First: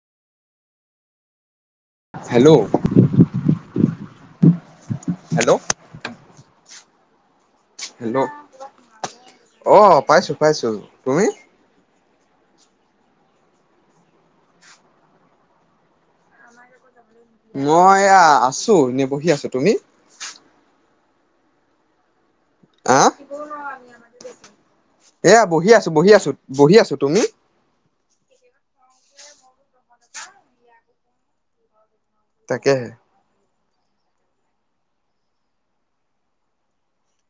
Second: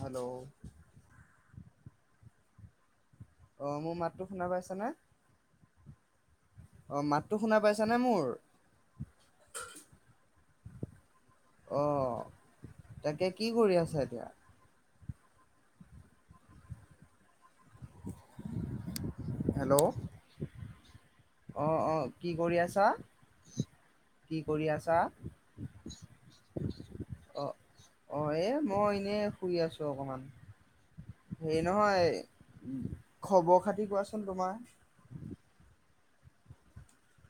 Hello hello অ মোৰ মাতটো শুনা পাইছা হেল্ল' অ মাতটো শুনা পাইছানে হেল্ল' মোৰ পাইছোঁ তুমি অ তাকে কি কৰি আছা এতিয়া মই এয়া আছো এনে বহি আছো তুমি হেল্ল' অ অ কি কৰি আছা আহ কি কৰি আছা এয়া বহি আছো বহি আছো বহি আছো তুমি অ অ এ মই এনে শুই আছো অকমান হেই নহয় তাকেহে কি কোৱাচোন তোমাৰ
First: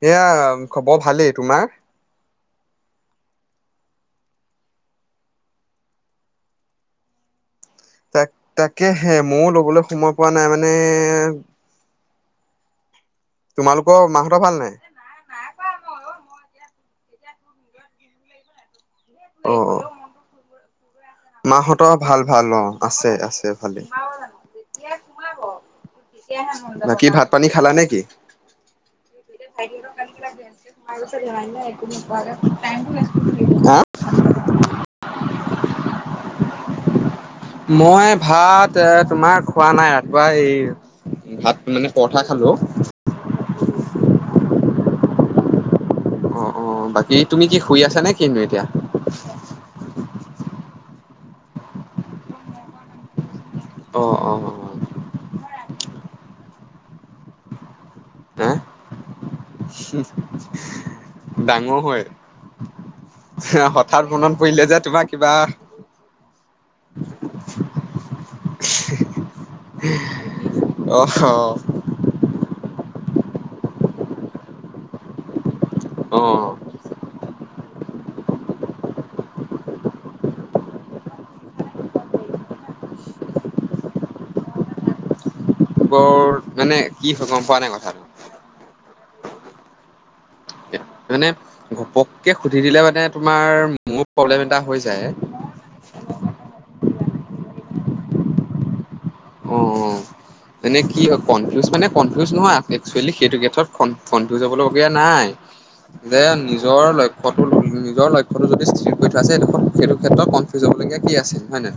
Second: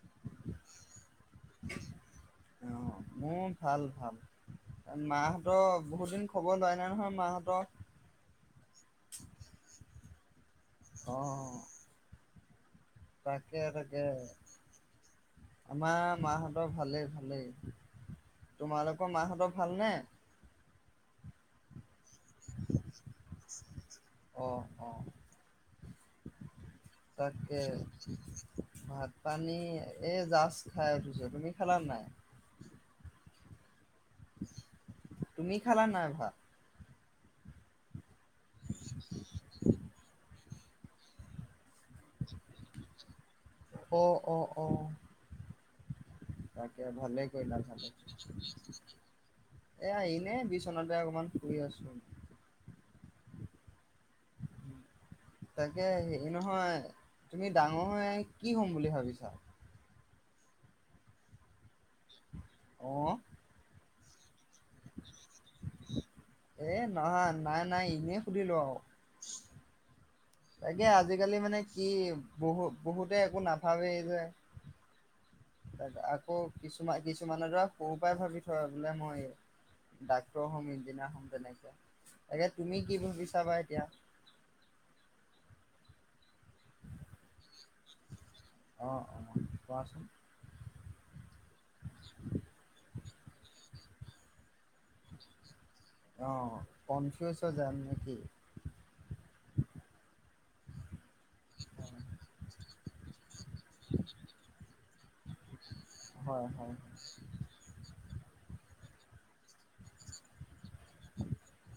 এয়া খবৰ ভালে তোমাৰ অ মোৰ ভাল ভাল মাহঁত বহুত দিন খবৰ লোৱায় নাই নহয় মাহঁত তাক তাকে হে মও ল'বলৈ সময় পোৱা নাই মানে মানে অ তাকে তোমালোকৰ তাকে মাহঁতৰ ভাল নাই? আমাৰ মাহঁতৰ ভালেই ভালেই তোমালোক কৰ মাহঁত ভালনে মাহঁত ত ভাল, ভাল। অ আছে, আছে, ভালে। অ অ। বাকী ভাত পানী তাকে খালা নে কি? ভাত পানী এই জাষ্ট খাই উঠিছো তুমি খালা নাই হা? তুমি খালা নাই ভাত? মই ভাত তোমাৰ খোৱা নাই, ৰাতিপুৱা এ ভাত মানে পৰঠা খালোঁ। অ অ অ'। তাকে অ', বাকী ভালে কৰিলা। কি শুই তুমি কি শুই আছা কিনো নে কি এতিয়া? এইয়া এনেই বিচনাতে অকমান। শুই আছো। অ', অ', অ', তাকে হেৰি নহয়। তুমি ডাঙ মই হে? কি হ'ম বুলি ভাবিছা? ডাঙৰ হয়? অ অ হ ঠাত মনত পৰিলে যে তোমাৰ কিবা। এ নহয় নাই নাই। এনেই সুধিলো আৰু। তাকে অহ আজিকালি মানে কি বহুত। বহুতে একো নাভাবেই যে। তাৰ অ আকৌ কিছুমান কিছুমানৰ ধৰা সৰুৰ পৰাই ভাবি থয় বোলে মই ডাক্তৰ হ'ম, ইঞ্জিনিয়াৰ হ'ম তেনেকে। তাকে তুমি কি ভাবিছা বা এতিয়া? বৰ মানে কি হয় গম পোৱা নাই কথাটো। অ, অ। কোৱাচোন। এনে ঘপককে সুধি দিলে মানে তোমাৰ মোৰ প্ৰব্লেম এটা হৈ যায়। অ, কনফিউচ হৈ যায়। [unintelligible] অ, অ এনে কি কনফিউজ মানে কনফিউজ নহয়, একচুৱেলী সেইটো [unintelligible] কনফিউজ হবলগীয়া নাই, যে হয়, হয়, নিজৰ লক্ষ্যটো নিজৰ লক্ষ্যটো যদি স্থিৰ কৰি থোৱা আছে এইডোখন সেইটো ক্ষেত্ৰত কনফিউজ হ'বলগীয়া কি আছে হয়নে।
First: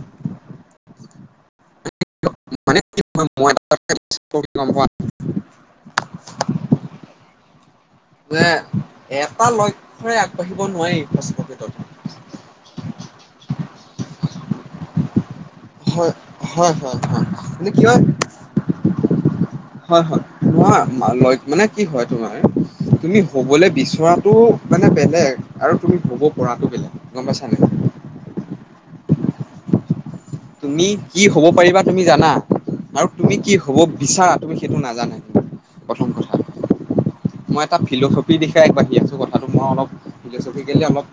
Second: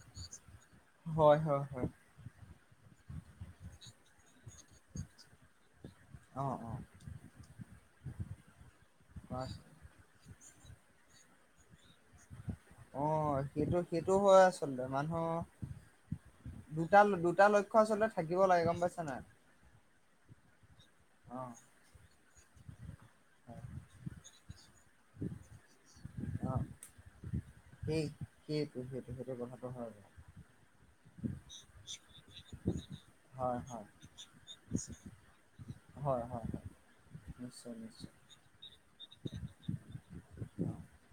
হয় হয়। [unintelligible] [unintelligible] যে এটা অ', অ'। লক্ষ্যৰে আগ ৰাখিব কোৱাচোন। নোৱাৰি ফাষ্ট পকেটত। অঁ, সেইটো সেইটো হয় আচলতে হয় মানুহৰ হয় হয় দুটা হয় দুটা মানে লক্ষ্য কি হয় আচলতে থাকিব লাগে গম পাইছা নাই। হয় হয় নহয় অ', [unintelligible] মানে কি হয় তোমাৰ। তুমি হয়। হ'বলৈ বিচৰাটো মানে বেলেগ আৰু তুমি হ'ব অ', পৰাটো বেলেগ গম পাইছা সেই সেইটো সেইটো নে। সেইটো কথাটো হয় বাৰু। তুমি কি হ'ব পাৰিবা তুমি জানা আৰু তুমি কি হয়, হ'ব হয়, বিচাৰা তুমি সেইটো নাজানা, প্ৰথম হয়, কথা, হয়, হয়, মই নিশ্চয় এটা নিশ্চয় ফিলচফিৰ দিশে আগবাঢ়ি আছো কথাটো মই অলপ অ'। ফিলচপিকেলি অলপ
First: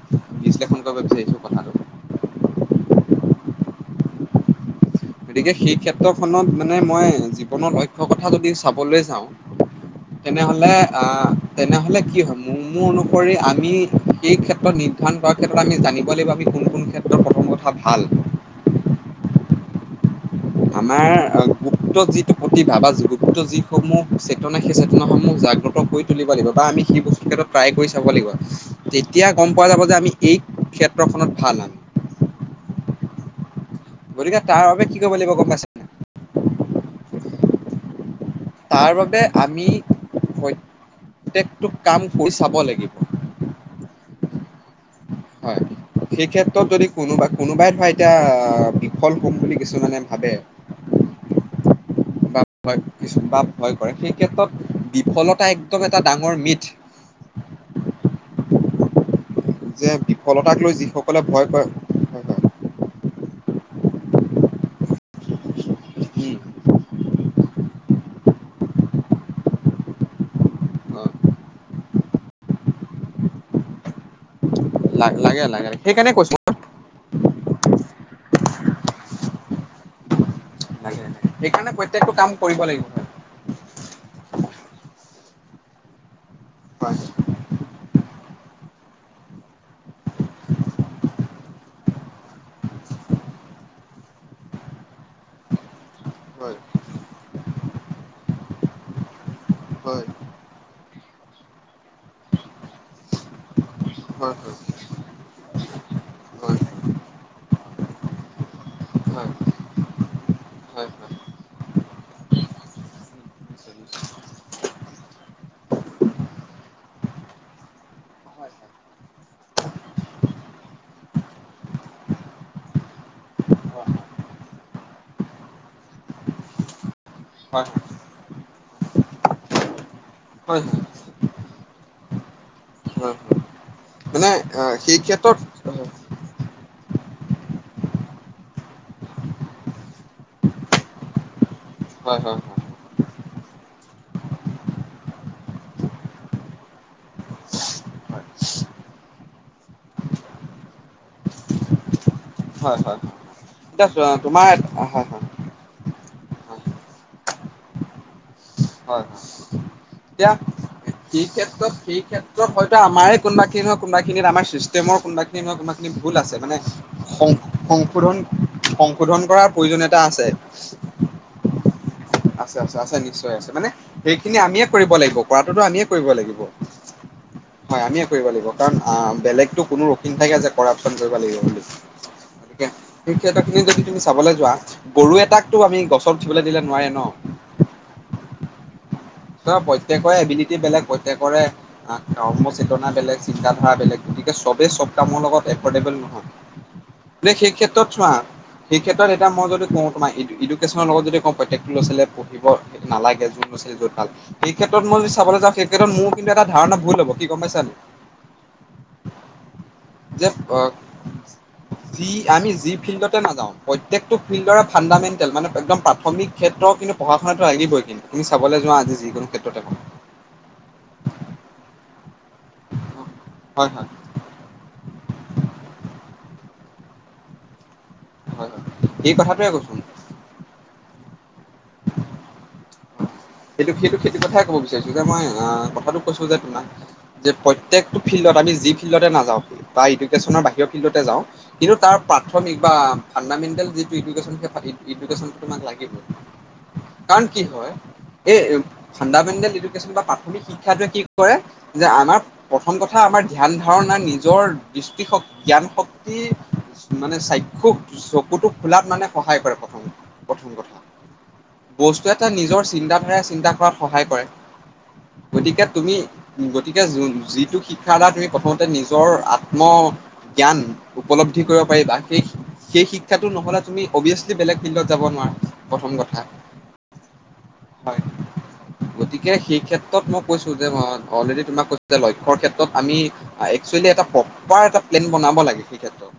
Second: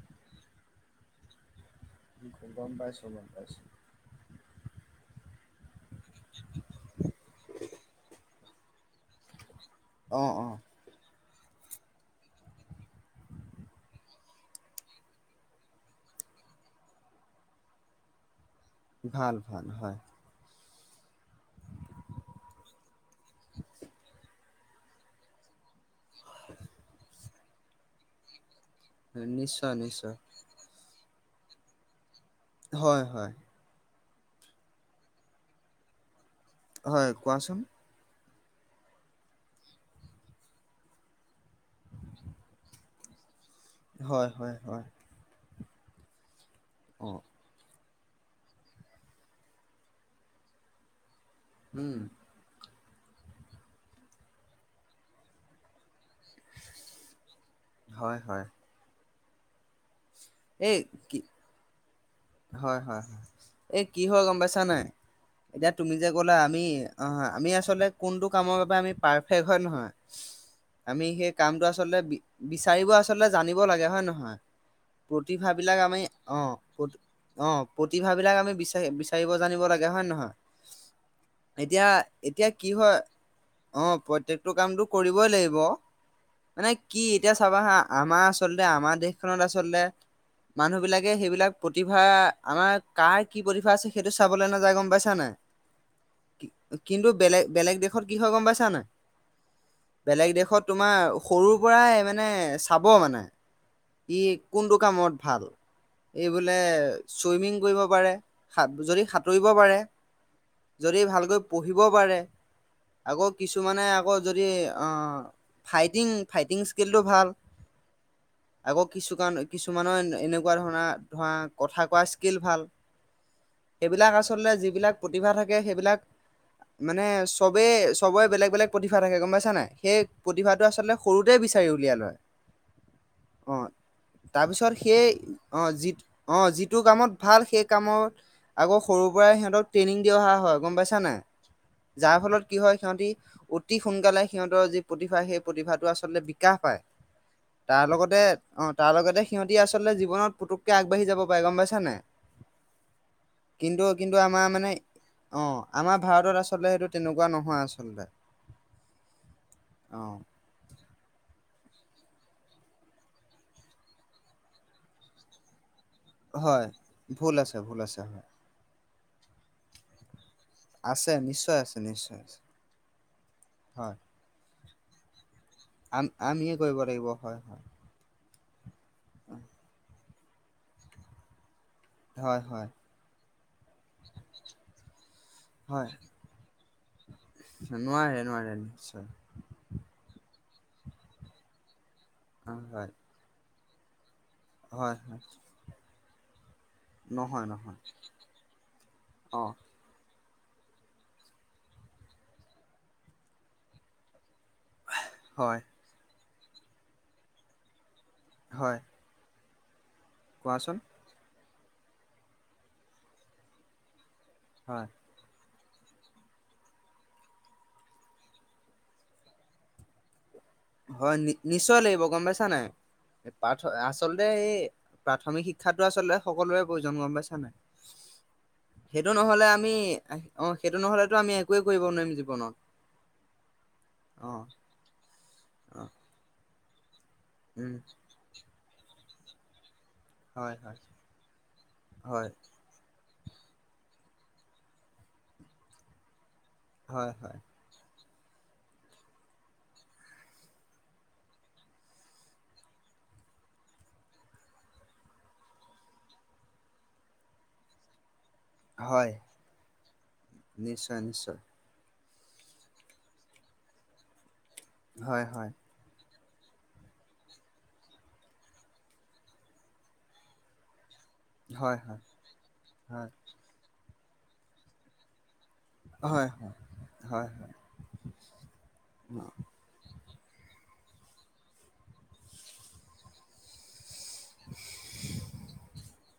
বিশ্লেষণ কৰিব বিচাৰিছো কথাটো। [unintelligible] গতিকে সেই ক্ষেত্ৰখনত মানে মই জীৱনত অক্ষ কথা যদি চাবলৈ যাওঁ অ', অ', তেনেহলে আ তেনেহলে কি হ'ব মোৰ অনুসৰি আমি সেই ক্ষেত্ৰত নিৰ্ধাৰণ কৰাৰ ক্ষেত্ৰত আমি জানিব লাগিব আমি কোন কোন ক্ষেত্ৰত প্ৰথম কথা ভাল। ভাল ভাল হয়। আমাৰ গুপ্ত যিটো প্ৰতিভা বা গুপ্ত যিসমূহ চেতনা সেই চেতনাসমূহ জাগ্ৰত কৰি তুলিব লাগিব বা আমি সেই বস্তু ক্ষেতত ট্ৰাই কৰি চাব লাগিব। যেতিয়া গম পোৱা নিশ্চয় যাব যে আমি নিশ্চয়। এই ক্ষেত্ৰখনত [unintelligible] হয় হয়। গতিকে তাৰ বাবে কি কৰিব লাগিব [unintelligible] হয় কোৱাচোন। তাৰ বাবে আমি প্ৰত্যেকটো কাম কৰি চাব লাগিব। হয়, হয়, হয়। হয় সেই ক্ষেত্ৰত [unintelligible] অ'। কোনবা-কোনোবাই ধৰা এতিয়া বিফল হ'ম বুলি কিছুমানে ভাৱে উম [unintelligible] বা বা ভয় কৰে সেই ক্ষেত্ৰত বিফলতা একদম এটা ডাঙৰ মিথ হয়, হয়, যে বিফলতাক লৈ এই কি যিসকলে ভয় কৰে হয় হয় হয় এই কি হ গম পাইছা নাই এতিয়া তুমি যে ক'লো উম। আমি অ হয় আমি আচলতে কোনটো কামৰ বাবে আমি পাৰফেক্ট্ৰত হয় নহয় আমি অ সেই কামটো আ আচলতে বি বিচাৰিব আচলতে জানিব লাগে হয় নে নহয় লা লাগে লাগে প্ৰতিভাবিলাক আমি সেইকাৰণে কৈছো অহ প্ৰতি অ প্ৰতিভাবিলাক আমি বিচাৰি বিচাৰিব জানিব লাগে হয় নে লাগে নহয় সেইকাৰণে প্ৰত্যেকটো কাম এতিয়া এতিয়া কৰিব কি লাগিব হয় অ প্ৰত্যেকটো কামটো কৰিবই লাগিব মানে হয়। কি এতিয়া চাবা হা আমাৰ আচলতে আমাৰ দেশ দেশখন আচলতে মানুহ বিলাকে সেইবিলাক প্ৰতিভা আমাৰ কাৰ কি প্ৰতিভা আছে সেইটো চাবলৈ নাযায় গম পাইছা নাই হয় কিন্তু বেলেগ বেলেগ দেশত কি হয় গম পাইছা নাই হয় বেলেগ দেশত তোমাৰ সৰু পৰাই মানে চাব মানে ই হয় হয় কোনটো কামত ভাল বোলে হয় হয় চুইমিং কৰিব পাৰে সাত যদি হয় হয়। হয় সাঁতুৰিব পাৰে হয় যদি ভালকৈ পঢ়িব পাৰে আকৌ কিছুমানে আকৌ যদি অ ফাইটিং ফাইটিং স্কিলটো ভাল আকৌ কিছু কিছুমানৰ এনেকোৱা ধৰণৰ ধৰা কথা কোৱা স্কিল ভাল সেইবিলাক আচলতে যিবিলাক প্ৰতিভা থাকে সেইবিলাক মানে চবেই চবই বেলেগ বেলেগ প্ৰতিভা থাকে গম পাইছা নাই সেই হয় হয় প্ৰতিভাটো আচলতে সৰুতেই বিচাৰি উলিয়ালে হয় হয় মানে আহ সেই ক্ষেত্ৰত অ যি অ যিটো কামত ভাল সেই কামত আকৌ সৰুৰ পৰাই সিহতক ট্ৰেইনিং দি অহা হয় গম পাইছ নে যাৰ ফলত কি হয় সিহঁতি অতি সোনকালে সিহঁতৰ যি প্ৰতিভা সেই প্ৰতিভাটো আচলতে বিকাশ পায় তাৰ লগতে অ তাৰ লগতে সিহঁতি আচলতে জীৱনত পুতু কে আগবাঢ়ি যাব পুৰুষকে আগবাঢ়ি যাব পাৰে গমপাইছা নাই হয় হয় হয় হয় কিন্তু এতিয়া কিন্তু আমাৰ তোমাৰ মানে হয় হয় অ আমাৰ ভাৰতত আছে আচলতে সেইটো তেনেকোৱা নহয় আচলতে হয় হয় অ', তেতিয়া সেই ক্ষেতত হয়তো আম কোনবাখিন হয় কোনোবাখিনিত আমাৰ চিষ্টেমৰ কোনোবা খিনি নি হয় কোনবা ভুল আছে মানে হয়। ভুল আছে ভুল আছে সংশোধন হয়, শোধন কৰাৰ প্ৰয়োজনীয়তা আছে আছে নিশ্চয় আছে নিশ্চয় আছে আছে আছে নিশ্চয় আছে মানে হয়, সেইখিনি আমিয়ে কৰিব লাগিব কৰাতোতো আমিয়ে আম কৰিব লাগিব আমিয়ে কৰিব লাগিব হয় আমিয়ে লাগিব কাৰণ বেলেগতো কোনো থাকে যে, কৰাপশ্বন কৰিব লাগিব বুলি হয়! হয়! খিনি যদি তুমি চাবলৈ যোৱা। গৰু এটাকতো আমি হয়। গছত উঠিবলৈ দিলে নোবাৰে ন! নোৱাৰে, নোৱাৰে, নিশ্চয়। চ' প্ৰত্যেকৰে এবিলিটি বেলেগ, প্ৰত্যেকৰে ধৰ্ম অ', হয়, চেতনা বেলেগ, চিন্তা আ বেলেগ। গতিকে চবেই চব হয় কামৰ হয়, লগত এফৰ্ডেবল নহয়, বোলে নহয় সেই নহয় ক্ষেত্ৰত চোৱা, সেই ক্ষেত্ৰত এতিয়া মই অ'। যদি কওঁ তোমাক ইডুকেছনৰ লগ যদি কওঁ প্ৰত্যেকটো ল'ৰা ছোৱালীয়ে পঢ়িব নালাগে, যোন ল'ৰা ছোৱালী য'ত ভাল সেই ক্ষেত্ৰত মই যদি চলৈ যাওঁ, হয় সেই ক্ষেত্ৰত মোৰ কিন্তু এটা ধাৰণা ভুল হ'ব, কি গম পাইছা নাই? হয়! যে, অ' কোৱাচোন যি আমি, যি ফিল্ডতে নাযাওঁ, প্ৰত্যেক টো ফিল্ডৰে হয়, ফাণ্ডামেণ্টেল মানে একদম প্ৰাথমিক ক্ষেত্ৰৰ কিন্তু পঢ়া শুনাটো লাগিবই কিন্তু, তুমি চাবলৈ যোৱা যিকোনো ক্ষেত্ৰতেই হওক। কথা নাই, হয় হয় আচলতে এই প্ৰাথমিক শিক্ষাটো আচলতে, সকলোৱে প্ৰয়োজন, গম পাইছা নাই? হয় হয় সেইটো এই নহ'লে কথাটোৱে কৈছো আমি, অ' সেইটো নহ'লে টো আমি একোৱে কৰিব নোৱাৰিম জীৱনত। সেইটো, সেইটো খেতিৰ কথায়ে অ' ক'ব বিচাৰিছো যে মই অ' কথাটো কৈছো যে তোমাক যে উম, প্ৰত্যেকটো ফিল্ডত, আমি যি ফিল্ডতে নাজাও যাওঁ বা এডুকেশ্যনৰ হয় বাহিৰৰ হয়। ফিল্ডতে যাওঁ, কিন্তু তাৰ হয় প্ৰাথমিক বা ফাণ্ডামেণ্টেল যিটো ইডুকেশ্যন, সেই ইডুকেশ্যনটো তোমাক লাগিবই। কাৰণ কি হয় এই ফাণ্ডামেণ্টেল এডুকেশ্যন বা প্ৰাথমিক শিক্ষাটোৱে কি কৰে, যে আমাৰ, প্ৰথম কথা আমাৰ ধ্যান ধাৰণা, নিজৰ দৃষ্টিশক, জ্ঞান শক্তি, মানে চাক্ষু চকুটো খোলাত মানে হয় সহায় কৰে, প্ৰথম কথা। নিশ্চয় নিশ্চয় এটা নিজৰ চিন্তা চিন্তা কৰাত সহায় কৰে। হয় হয় গতিকে তুমি গতিকে যো যিটো শিক্ষাৰ দ্বাৰা তুমি প্ৰথমতে নিজৰ আত্ম জ্ঞান উপলব্ধি কৰিব হয় পাৰিবা হয়। সেই সেই হয় শিক্ষাটো নহ'লে তুমি অবিয়েছলি বেলেগ ফিল্ডত যাব নোৱাৰা প্ৰথম কথা হয় হয় হয় গতিকে অ' সেই ক্ষেত্ৰত মই কৈছোঁ যে অলৰেডী তোমাক কৈছোঁ যে লক্ষ্যৰ ক্ষেত্ৰত আমি একচুৱেলি এটা প্ৰপাৰ এটা প্লেন বনাব লাগে সেই ক্ষেত্ৰত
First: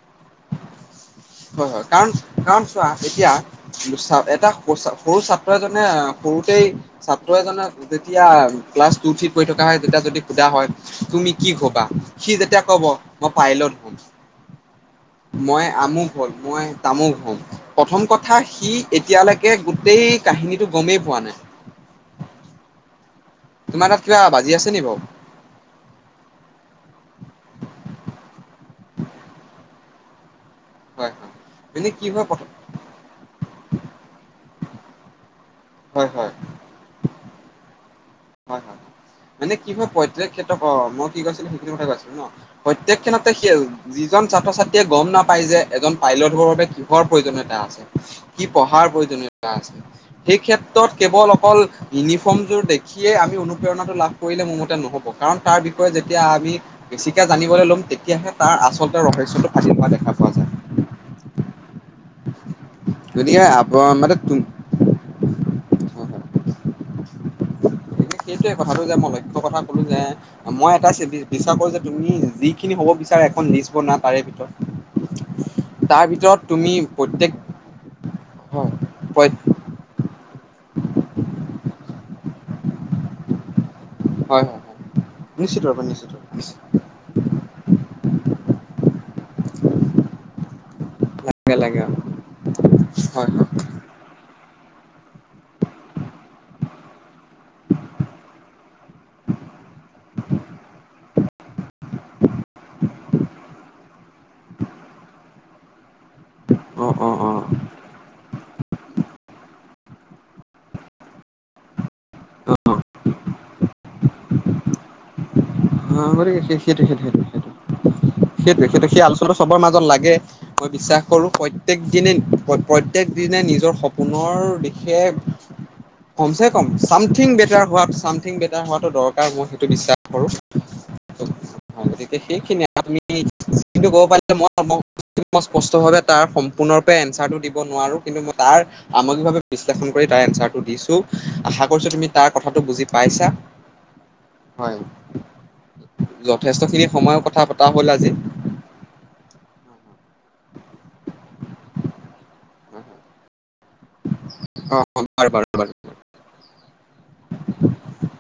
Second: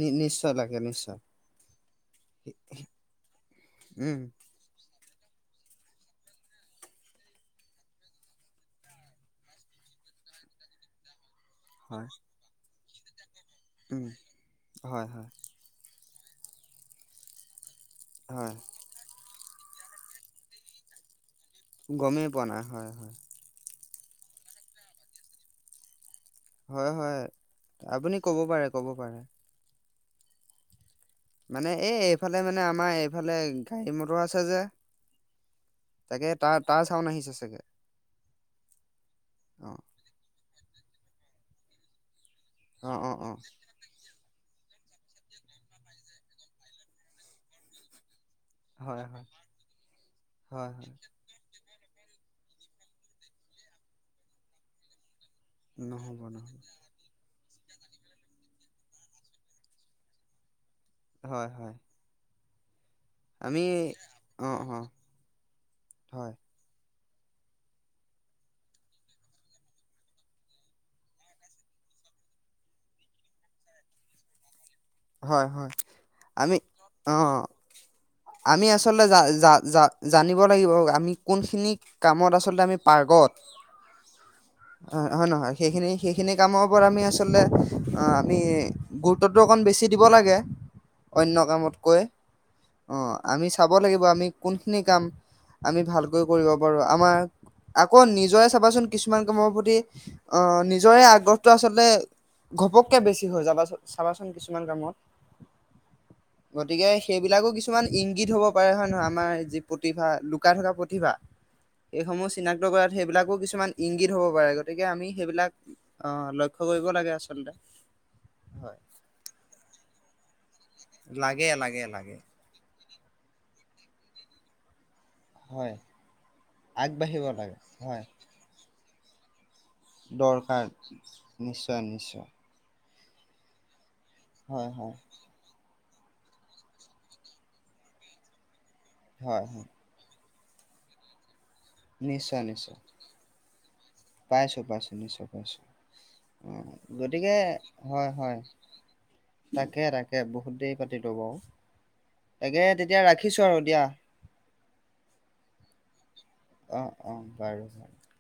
নি নিশ্চয় লাগে নিশ্চয় হয় হয় কাৰণ কাৰণ চোৱা এতিয়া উম। এটা সৰু ছাত্ৰ এজন মানে সৰুতেই ছাত্ৰ এজনক যেতিয়া ক্লাছ টু থিত পঢ়ি থকা হয় তেতিয়া যদি সোধা হয় তুমি কি হবা হয় সি যেতিয়া ক'ব মই পাইলট হম উম হয় হয় মই আমুক হ'ল মই তামোক হম প্ৰথম কথা হয় সি এতিয়ালে কে গোটেই কাহিনী টো গমে পোৱা নাই গমেই পোৱা নাই হয় হয় তোমাৰ তাত কিবা বাজি আছে নি বাৰু হয় হয় আপুনি ক'ব পাৰে ক'ব পাৰে হয় হয় মানে এই কি হয় এইফালে প্ৰথম মানে আমাৰ এইফালে গাড়ী মটৰ আছে যে হয় তাকে হয় তাৰ তাৰ চাউন আহিছে চাগে হয় হয় মানে কি অ' হয় প্ৰত্যেক ক্ষেত্ৰ অ মই কি কৈছিলো সেইখিনি কথা কৈ আছিলো ন প্ৰত্যেক অ' অ' ক্ষনতে অ' সিয় যিজন ছাত্ৰ ছাত্ৰী য়ে গম নাপাই যে এজন পাইলট হ'বৰ বাবে কিহৰ প্ৰয়োজনীয়তা আছে কি পঢ়াৰ হয় হয় প্ৰয়োজনীয়তা আছে সেই হয় হয়। ক্ষেত্ৰত কেৱল অকল ইউনিফৰ্মযোৰ দেখ খিয়ে আমি অনুপ্ৰেৰণা টো লাভ কৰিলে মোৰ মতে নহ'ব কাৰণ তাৰ বিষয়ে নহ'ব যেতিয়া আমি নহ'ব বেছিকে জানিবলে ল'ম তেতিয়াহে তাৰ আচলতে ৰহস্যটো ফাদিল হোৱা দেখা পোৱা যায় হয় হয় গতিকে আমি আপ মানে তু অ অ হয় গতিকে সেইটোৱে কথাটো যে মই লক্ষ্য কথা ক'লো যে মই এটা বি বিচাৰ কৰোঁ যে তুমি যিখিনি হ'ব বিচাৰা এখন লিচ বনোৱা তাৰে ভিতৰত হয় হয় তাৰ ভিতৰত আমি তুমি অ প্ৰত্যেক আমি হয় আচলতে হয় জান দ লাগিব আমি কোন খিনিক কামত আচলতে আমি পাৰ্গত হয় হয় হয় হয়য় নহয় নিশ্চিত ৰূপে সেইখিনি নিশ্চিত সেইখিনি ৰূপে কামৰওপৰত আমি আচলতে আমি গুৰুত্বটো অকণ বেছি দিব লাগে অন্য লাগে কামতকৈ অ হয় আমি হয় চাব লাগিব আমি কোনখিনি কাম আমি ভালকৈ কৰিব পাৰো আমাৰ আকৌ নিজৰে চাবাচোন কিছুমান কামৰ প্ৰতি অ নিজৰে আগ্ৰহটো আচলতে ঘপককে বেছি হয় যাবাচোন চাবাচোন কিছুমান কিছুমান কামত অ গতিকে অ অ সেইবিলাকো কিছুমান ইংগিত হব পাৰে হয়ে নহয় আমাৰ প্ৰতিভা লুকাই থকা প্ৰতিভা এইেইসমূহ অ চিনাক্ত কৰাত সেইবিলাকো কিছুমান ইংগিত হ'ব পাৰে গতিকে আমি সেইবিলাক হ অ সেই লক্ষ্য সেইটো কৰিব সেইটো লাগে সেইটো সেইটো আচলতে সেইটোোৱে হয় সেইটো সেই আলোচনা চবৰ মাজত লাগে মই বিশ্বাস কৰো লাগে প্ৰত্যয়েক লাগে দিনে লাগে প্ৰত্যেক দিনে নিজৰ সপোনৰ দিশ সেয় হয় কমচে কম আগবাঢ়িব ছামথিং লাগে বেটাৰ হোৱাটো হয় ছামথিং বেটাৰ হোৱাটো দৰকাৰ ত বহত বিশ্বাস কৰোঁ নিশ্চয় নিশ্চয় আপুনিন্ত কক প হয়, মই হয়, [inaudible] স্পষ্টভাৱে তাৰ সম্পূৰ্ণৰূপে এনচাৰটো দিব নোৱাৰো কিন্তু মই তাৰ হয়, সামগ্ৰিভাৱে হয়, বিশ্লেষণ কৰি তাৰ এনঞ্চাৰ দিছো আশা কৰিছোঁ তুমি তাৰ কথাটো বুজি পাইছা। পাইছো হয় পাইছো নিশ্চয়। অ যথেষ্টখিনি সময়ৰ গতিকে কথা পতা হ'ল হয় আজি হয় তাকে তাকে বহুত দেৰি পাতিলো বাৰু তাকে। তেতিয়া ৰাখিছো আৰু। দিয়া। অ বাৰু বাৰু হ অ' অ' পাৰে পাৰে।